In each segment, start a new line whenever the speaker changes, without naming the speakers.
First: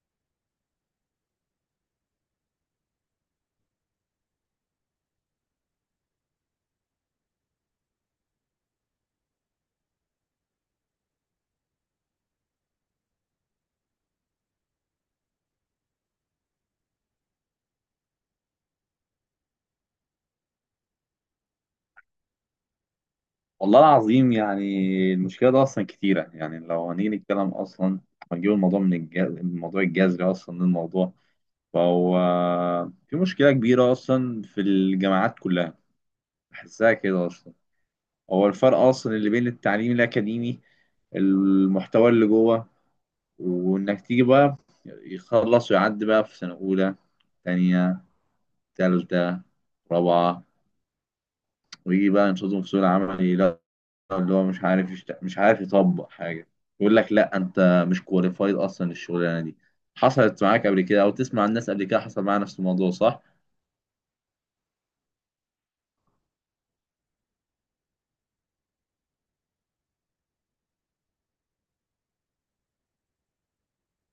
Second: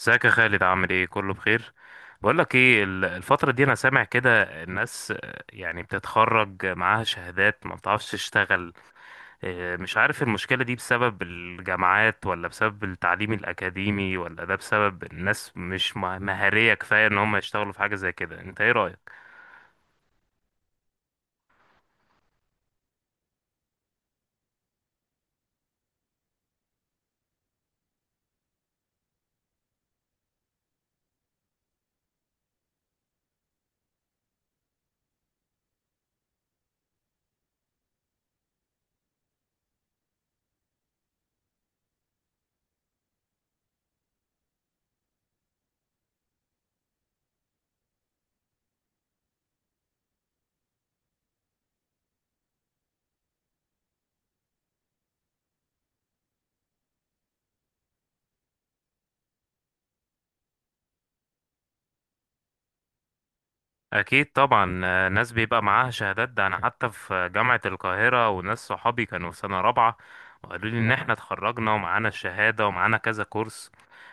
ازيك يا خالد؟ عامل ايه؟ كله بخير؟ بقول لك ايه، الفتره دي انا سامع كده الناس، يعني بتتخرج معاها شهادات ما بتعرفش تشتغل. مش عارف المشكله دي بسبب الجامعات، ولا بسبب التعليم الاكاديمي، ولا ده بسبب الناس مش مهاريه كفايه ان هم يشتغلوا في حاجه زي كده. انت ايه رايك؟
والله العظيم. يعني المشكلة ده أصلا كتيرة، يعني لو هنيجي نتكلم أصلا، هنجيب الموضوع من الموضوع الجذري أصلا للموضوع. فهو في مشكلة كبيرة أصلا في الجامعات كلها، بحسها كده أصلا. هو الفرق أصلا اللي بين التعليم الأكاديمي، المحتوى اللي جوه، وإنك تيجي بقى يخلص ويعدي بقى في سنة أولى، تانية، تالتة، رابعة، ويجي بقى ينشطهم في سوق العمل، اللي هو مش عارف مش عارف يطبق حاجه. يقول لك لا، انت مش كواليفايد اصلا الشغلانه دي. حصلت معاك قبل كده او تسمع عن الناس قبل كده حصل معاها نفس الموضوع، صح؟
أكيد طبعا، ناس بيبقى معاها شهادات. ده أنا حتى في جامعة القاهرة، وناس صحابي كانوا في سنة رابعة وقالوا لي إن إحنا اتخرجنا ومعانا الشهادة ومعانا كذا كورس،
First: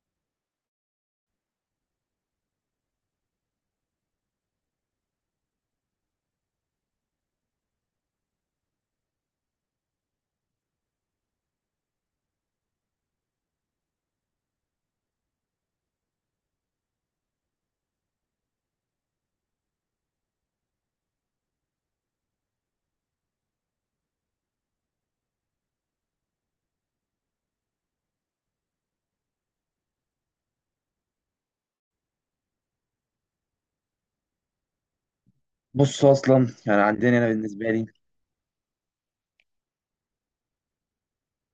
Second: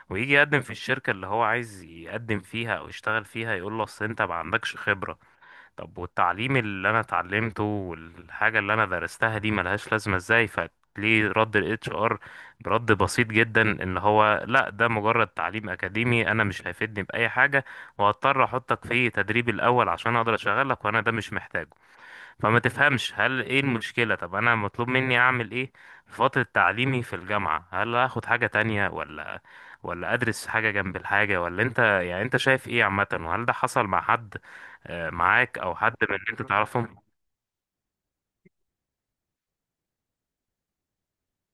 ويجي يقدم في الشركة اللي هو عايز يقدم فيها أو يشتغل فيها، يقول له أصل أنت ما عندكش خبرة. طب والتعليم اللي انا اتعلمته والحاجه اللي انا درستها دي ملهاش لازمه ازاي؟ فليه رد الاتش ار برد بسيط جدا ان هو لا، ده مجرد تعليم اكاديمي انا مش هيفيدني باي حاجه، وهضطر احطك في تدريب الاول عشان اقدر اشغلك وانا ده مش محتاجه. فما تفهمش هل ايه المشكلة. طب انا مطلوب مني اعمل ايه في فترة تعليمي في الجامعة؟ هل اخد حاجة تانية، ولا ادرس حاجة جنب الحاجة؟ ولا انت يعني انت شايف ايه عامة؟ وهل ده حصل مع حد؟ معاك او حد
بص
من اللي انت
اصلا، يعني
تعرفهم.
عندنا، انا بالنسبه لي،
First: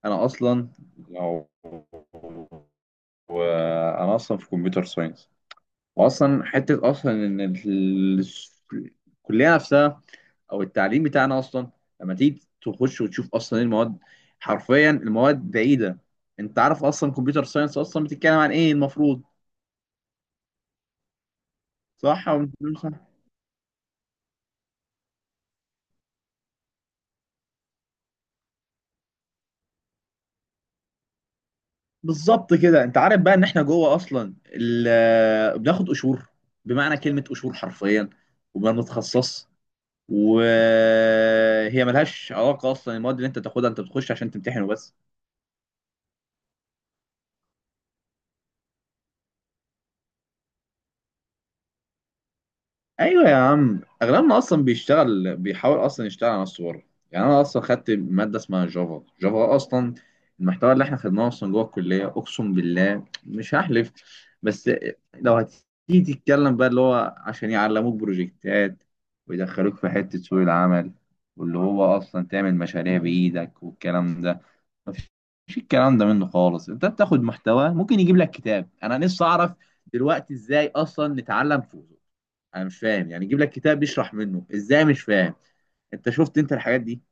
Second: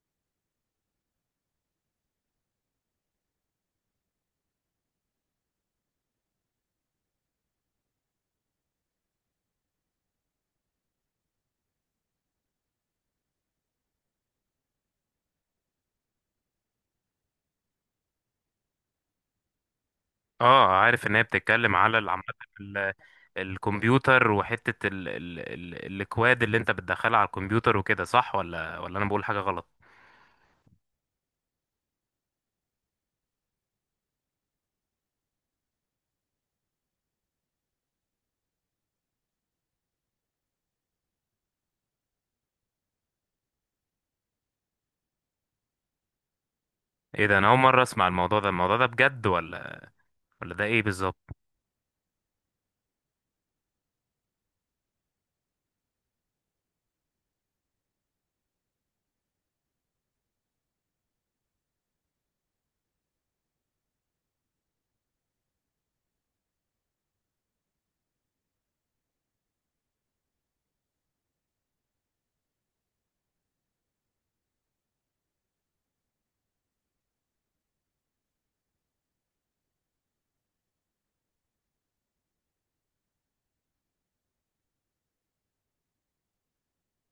انا اصلا، لو وانا اصلا في كمبيوتر ساينس، واصلا حته اصلا ان الكليه نفسها او التعليم بتاعنا اصلا، لما تيجي تخش وتشوف اصلا ايه المواد، حرفيا المواد بعيده. انت عارف اصلا كمبيوتر ساينس اصلا بتتكلم عن ايه المفروض؟
اه عارف ان هي بتتكلم على عامة
صح او مش صح؟
ال- الكمبيوتر، وحتة ال ال ال الاكواد اللي انت بتدخلها على الكمبيوتر وكده، صح ولا انا بقول حاجة غلط؟
بالظبط كده. انت عارف بقى ان احنا جوه اصلا بناخد قشور، بمعنى كلمه قشور حرفيا. وما بنتخصص، وهي ملهاش علاقه اصلا المواد اللي انت تاخدها، انت بتخش عشان تمتحن وبس.
ايه ده، انا اول مرة اسمع الموضوع ده. الموضوع ده بجد ولا ده ايه بالظبط؟
ايوه يا عم، اغلبنا اصلا بيشتغل، بيحاول اصلا يشتغل على نفسه بره. يعني انا اصلا خدت ماده اسمها جافا. جافا اصلا المحتوى اللي احنا خدناه اصلا جوه الكليه، اقسم بالله مش هحلف. بس لو هتيجي تتكلم بقى اللي هو عشان يعلموك بروجكتات ويدخلوك في حته سوق العمل، واللي هو اصلا تعمل مشاريع بايدك والكلام ده، مفيش الكلام ده منه خالص. انت بتاخد محتوى ممكن يجيب لك كتاب. انا نفسي اعرف دلوقتي ازاي اصلا نتعلم. انا مش فاهم، يعني يجيب لك كتاب بيشرح منه ازاي، مش فاهم. انت شفت انت الحاجات دي؟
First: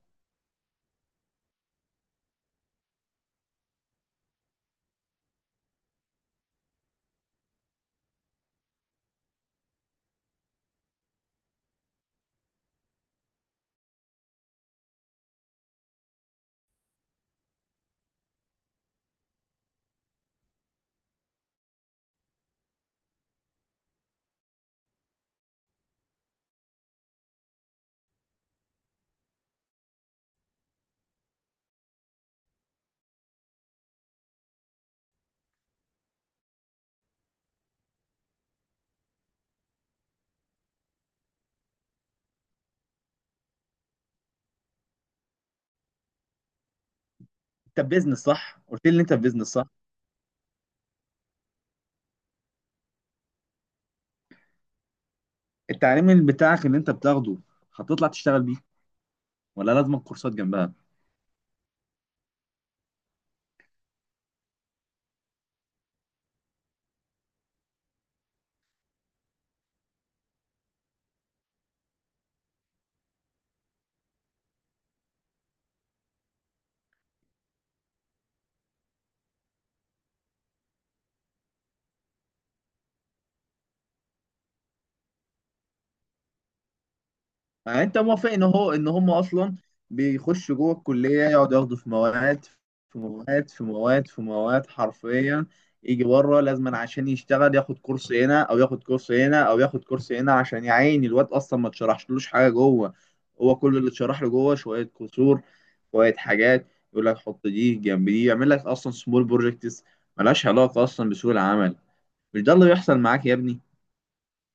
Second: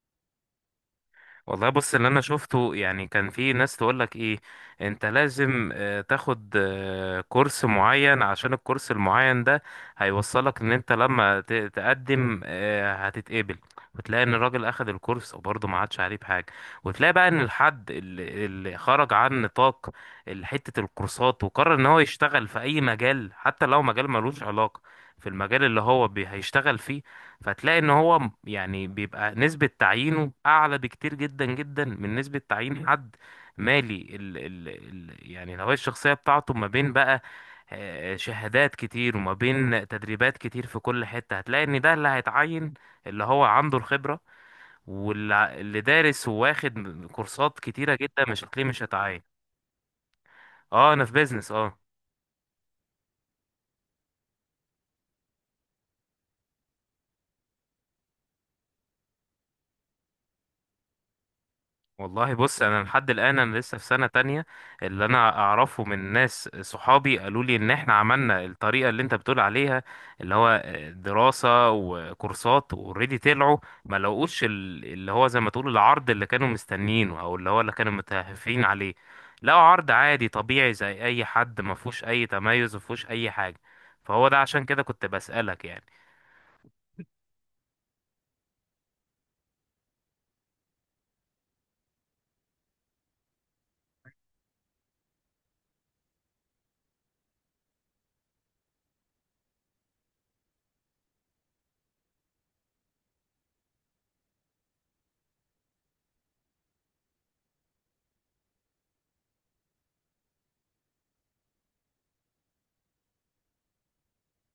والله بص، اللي انا شفته يعني كان في ناس تقول لك ايه، انت لازم تاخد كورس معين، عشان الكورس المعين ده هيوصلك ان انت لما تقدم، هتتقبل. وتلاقي ان الراجل اخد الكورس وبرضه ما عادش عليه بحاجه. وتلاقي بقى ان الحد اللي خرج عن نطاق حته الكورسات، وقرر ان هو يشتغل في اي مجال حتى لو مجال ملوش علاقه في المجال اللي هو هيشتغل فيه، فتلاقي ان هو يعني بيبقى نسبة تعيينه اعلى بكتير جدا جدا من نسبة تعيين حد مالي ال ال ال يعني الهوية الشخصية بتاعته ما بين بقى شهادات كتير وما بين تدريبات كتير. في كل حتة هتلاقي ان ده اللي هيتعين، اللي هو عنده الخبرة. واللي دارس وواخد كورسات
انت في
كتيرة
بيزنس
جدا مش
صح؟
هتلاقيه، مش
قلت لي ان انت في
هيتعين.
بيزنس، صح.
اه انا في بيزنس، اه.
التعليم اللي بتاعك اللي انت بتاخده هتطلع تشتغل بيه، ولا لازم كورسات جنبها؟
والله بص، انا لحد الان انا لسه في سنه تانية. اللي انا اعرفه من ناس صحابي، قالوا لي ان احنا عملنا الطريقه اللي انت بتقول عليها، اللي هو دراسه وكورسات. اوريدي طلعوا ما لقوش اللي هو زي ما تقول العرض اللي كانوا مستنيينه، او اللي هو اللي كانوا متهافين عليه. لقوا عرض عادي طبيعي زي اي حد، ما فيهوش اي تميز، ما فيهوش اي حاجه. فهو ده عشان كده كنت بسالك يعني.
يعني انت موافق ان هو ان هم اصلا بيخشوا جوه الكليه يقعدوا ياخدوا في مواد في مواد في مواد في مواد حرفيا، يجي بره لازما عشان يشتغل ياخد كورس هنا او ياخد كورس هنا او ياخد كورس هنا، عشان يعين الواد اصلا ما اتشرحشلوش حاجه جوه. هو كل اللي اتشرح له جوه شويه كسور، شويه حاجات، يقول لك حط دي جنب دي، يعمل لك اصلا سمول بروجكتس. ملهاش علاقه اصلا بسوق العمل. مش ده اللي بيحصل معاك يا ابني؟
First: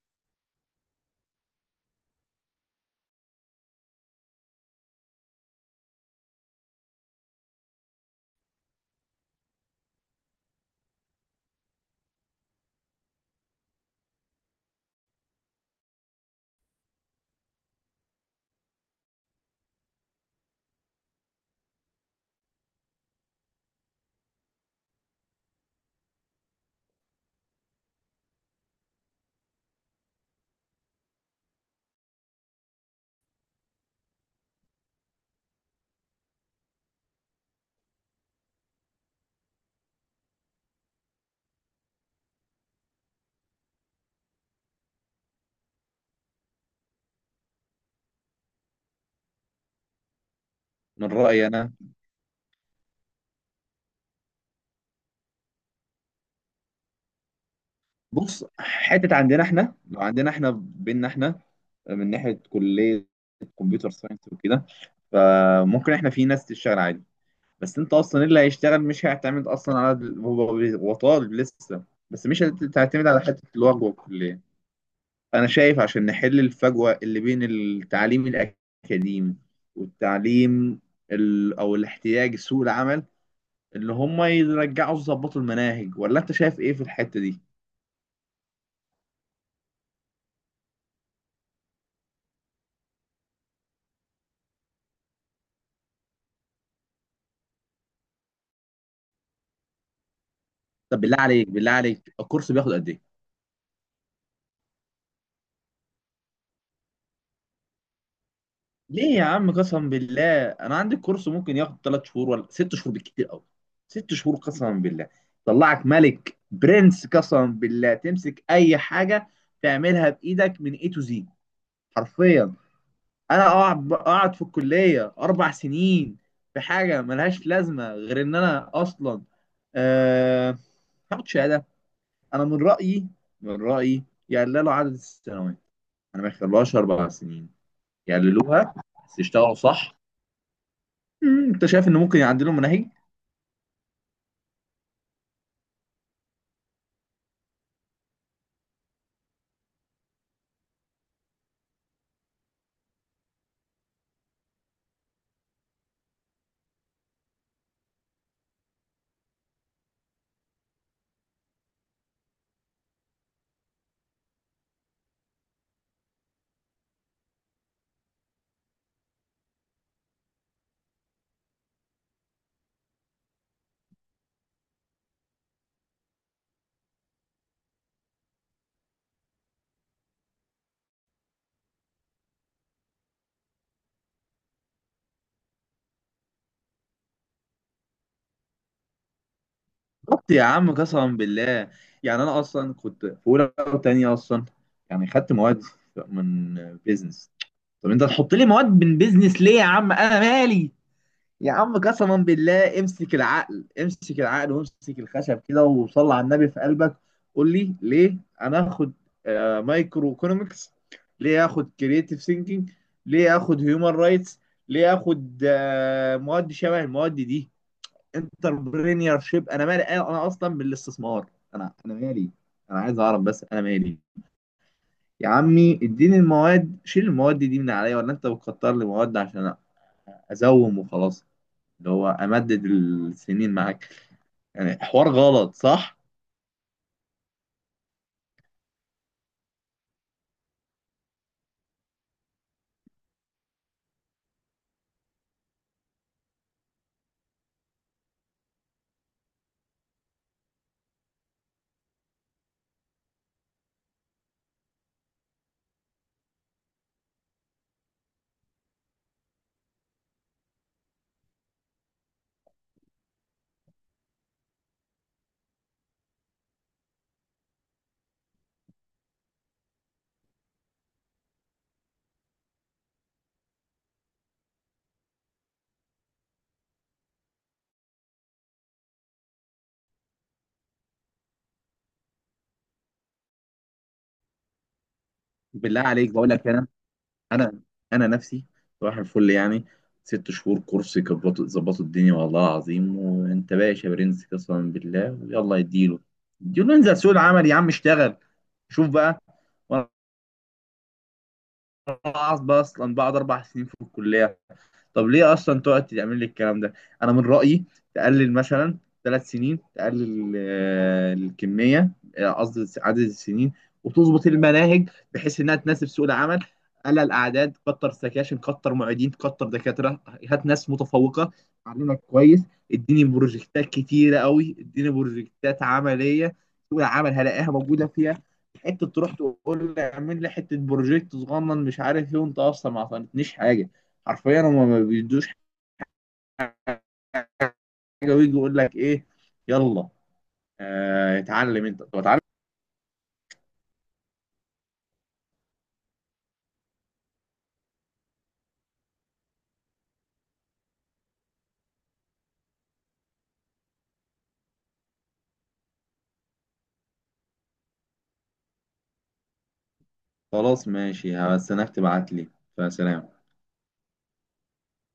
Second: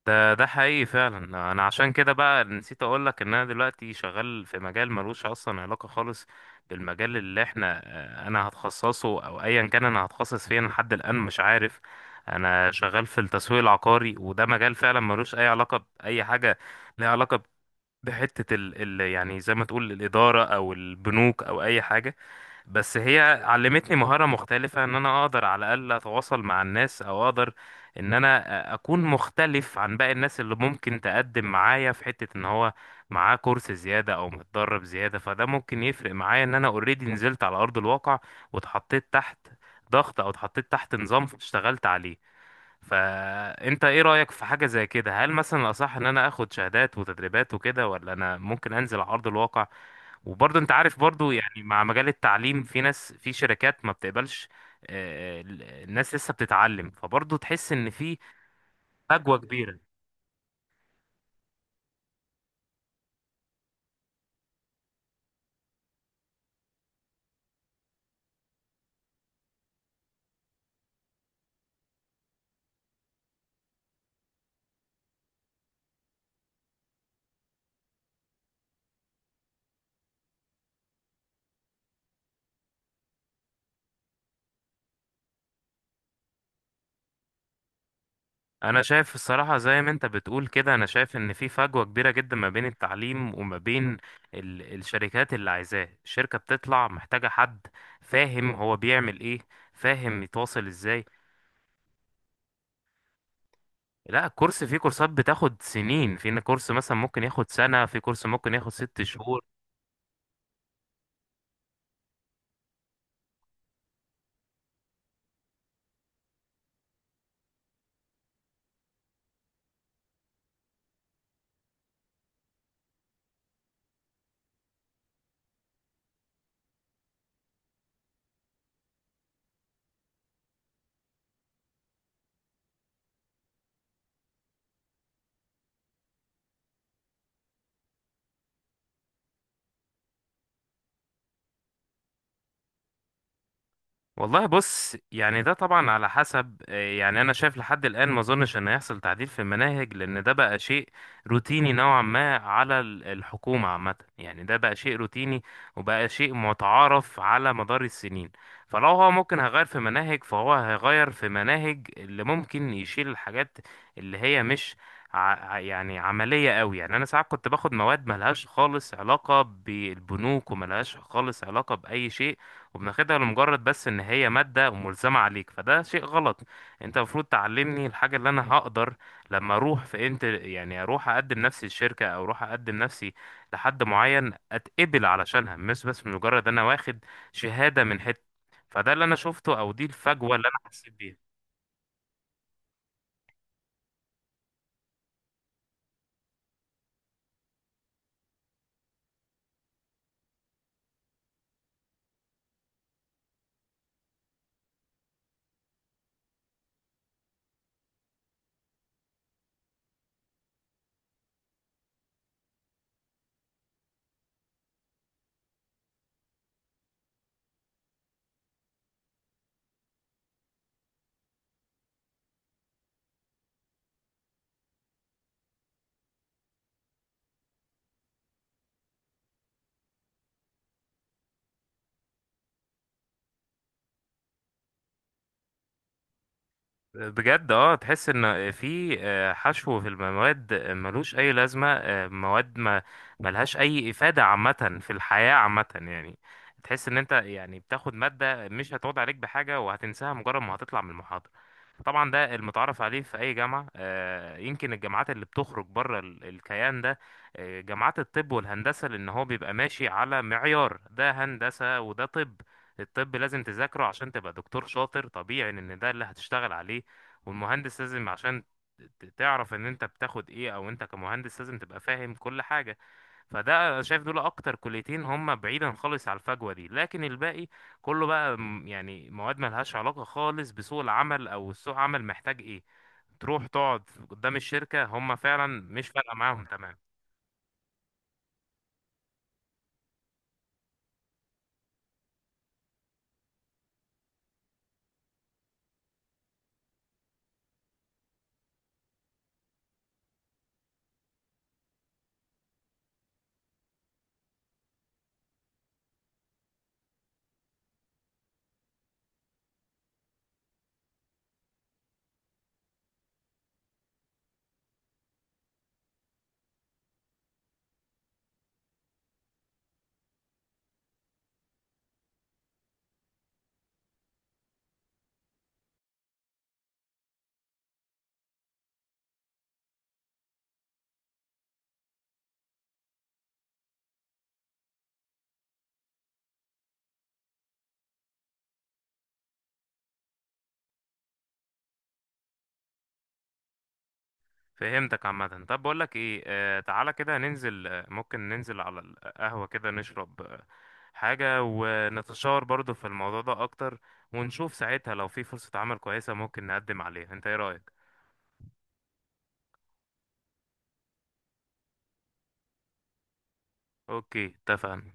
ده ده حقيقي فعلا. انا عشان كده بقى نسيت اقول لك ان انا دلوقتي شغال في مجال ملوش اصلا علاقه خالص بالمجال اللي احنا، انا هتخصصه او ايا كان انا هتخصص فيه، أنا لحد الان مش عارف. انا شغال في التسويق العقاري، وده مجال فعلا ملوش اي علاقه باي حاجه ليها علاقه بحته ال ال يعني زي ما تقول الاداره او البنوك او اي حاجه. بس هي علمتني مهارة مختلفة، ان انا اقدر على الاقل اتواصل مع الناس، او اقدر ان انا اكون مختلف عن باقي الناس اللي ممكن تقدم معايا في حتة ان هو معاه كورس زيادة او متدرب زيادة. فده ممكن يفرق معايا ان انا اوريدي نزلت على ارض الواقع، واتحطيت تحت ضغط، او اتحطيت تحت نظام اشتغلت عليه. فانت ايه رأيك في حاجة زي كده؟ هل مثلا الأصح ان انا اخد شهادات وتدريبات وكده، ولا انا ممكن انزل على ارض الواقع؟ وبرضه انت عارف
من
برضه
رايي
يعني
انا،
مع مجال التعليم في ناس في شركات ما بتقبلش، ال- الناس لسه بتتعلم، فبرضه تحس ان في
بص حتة
فجوة
عندنا احنا،
كبيرة.
لو عندنا احنا بينا احنا، من ناحية كلية كمبيوتر ساينس وكده، فممكن احنا في ناس تشتغل عادي. بس انت اصلا إيه اللي هيشتغل؟ مش هيعتمد اصلا على هو، هو طالب لسه. بس مش هتعتمد على حتة الوجبة والكلية. انا شايف عشان نحل الفجوة اللي بين التعليم الاكاديمي والتعليم، او الاحتياج سوق العمل، اللي هم يرجعوا يظبطوا المناهج. ولا انت شايف ايه في الحتة دي؟
انا شايف الصراحة زي ما انت بتقول كده، انا شايف ان في فجوة كبيرة جدا ما بين التعليم وما بين الشركات اللي عايزاه. الشركة بتطلع محتاجة حد فاهم هو بيعمل ايه، فاهم يتواصل
طب
ازاي.
بالله عليك، بالله عليك، الكورس بياخد قد ايه؟
لا، الكورس، في كورسات بتاخد سنين، في كورس مثلا ممكن ياخد سنة، في كورس ممكن ياخد ست
ليه يا
شهور.
عم؟ قسما بالله انا عندي الكورس ممكن ياخد 3 شهور ولا 6 شهور بالكتير قوي. 6 شهور قسما بالله طلعك ملك برنس. قسما بالله تمسك اي حاجه تعملها بايدك من اي تو زي، حرفيا. انا اقعد في الكليه 4 سنين في حاجه ملهاش لازمه غير ان انا اصلا أه... هاخد شهاده. انا من رايي، من رايي يقللوا عدد السنوات. انا ما يخلوهاش 4 سنين، يعدلوها بس يشتغلوا صح. انت شايف ان ممكن يعدلوا مناهج.
والله بص، يعني ده طبعا على حسب، يعني انا شايف لحد الان ما اظنش ان هيحصل تعديل في المناهج، لان ده بقى شيء روتيني نوعا ما على الحكومة عامة. يعني ده بقى شيء روتيني، وبقى شيء متعارف على مدار السنين. فلو هو ممكن هيغير في مناهج، فهو هيغير في مناهج اللي ممكن يشيل الحاجات اللي هي مش ع... يعني عملية قوي. يعني انا ساعات كنت باخد مواد ملهاش خالص علاقة بالبنوك، وملهاش خالص علاقة بأي شيء، وبناخدها لمجرد بس ان هي مادة وملزمة عليك. فده شيء غلط. انت المفروض تعلمني الحاجة اللي انا هقدر لما اروح في، انت يعني اروح اقدم نفسي للشركة، او اروح اقدم نفسي لحد معين، اتقبل علشانها، مش بس مجرد انا واخد شهادة من حتة. فده اللي انا شفته، او دي
بالظبط
الفجوة
يا
اللي انا
عم
حسيت
قسما
بيها.
بالله. يعني انا اصلا كنت في اولى وثانيه اصلا، يعني خدت مواد من بيزنس. طب انت تحط لي مواد من بيزنس ليه يا عم؟ انا مالي؟ يا عم قسما بالله امسك العقل، امسك العقل وامسك الخشب كده، وصل على النبي في قلبك. قول لي ليه انا اخد مايكرو ايكونومكس؟ ليه اخد كرييتيف ثينكينج؟ ليه اخد هيومن رايتس؟ ليه اخد مواد شبه المواد دي؟ انتربرينيور شيب؟ انا مالي؟ أنا اصلا بالاستثمار، انا مالي. انا عايز اعرف، بس انا مالي. يا عمي اديني المواد، شيل المواد دي من عليا. ولا انت بتكتر لي مواد عشان ازوم وخلاص؟ اللي هو امدد السنين معاك، يعني حوار غلط صح؟
بجد اه، تحس ان في حشو في المواد ملوش اي لازمه، مواد ما ملهاش اي افاده عامه في الحياه عامه يعني. تحس ان انت يعني بتاخد ماده مش هتقعد عليك بحاجه، وهتنساها مجرد ما هتطلع من المحاضره. طبعا ده المتعارف عليه في اي جامعه، يمكن الجامعات اللي بتخرج بره الكيان ده، جامعات الطب والهندسه، لان هو بيبقى ماشي على معيار، ده هندسه وده طب. الطب لازم تذاكره عشان تبقى دكتور شاطر، طبيعي ان ده اللي هتشتغل عليه. والمهندس لازم عشان تعرف ان انت بتاخد ايه، او انت كمهندس لازم تبقى فاهم كل حاجة. فده أنا شايف دول اكتر كليتين هم بعيدا خالص على الفجوة دي. لكن الباقي كله بقى يعني مواد ملهاش علاقة خالص بسوق العمل او سوق العمل محتاج ايه. تروح تقعد قدام الشركة هم فعلا
بالله
مش
عليك
فارقة
بقول
معاهم.
لك،
تمام،
انا انا نفسي صباح الفل، يعني 6 شهور كورس يظبطوا، يظبطوا الدنيا والله العظيم وانت باشا برنس قسما بالله، ويلا يديله. يديله، انزل سوق العمل يا عم، اشتغل شوف بقى. وانا اصلا بقعد 4 سنين في الكليه؟ طب ليه اصلا تقعد تعمل لي الكلام ده؟ انا من رايي تقلل مثلا 3 سنين، تقلل الكميه، قصدي عدد السنين، وتظبط المناهج بحيث انها تناسب سوق العمل. قلل اعداد، كتر سكاشن، كتر معيدين، كتر دكاتره. هات ناس متفوقه علمك كويس. اديني بروجكتات كتيره قوي، اديني بروجكتات عمليه، سوق العمل هلاقيها موجوده فيها. حته تروح تقول لي اعمل لي حته بروجكت صغنن مش عارف ايه، وانت اصلا ما عطيتنيش حاجه. حرفيا هما ما بيدوش حاجه، ويجي يقول لك ايه؟ يلا اتعلم انت. طب اتعلم.
فهمتك عامة. طب بقول لك ايه، آه تعالى كده ننزل، ممكن ننزل على القهوة كده، نشرب حاجة، ونتشاور برضو في الموضوع ده اكتر، ونشوف ساعتها لو في فرصة عمل كويسة ممكن نقدم عليها. انت ايه رأيك؟
خلاص ماشي، بس انك تبعت لي. فسلام.
اوكي، اتفقنا.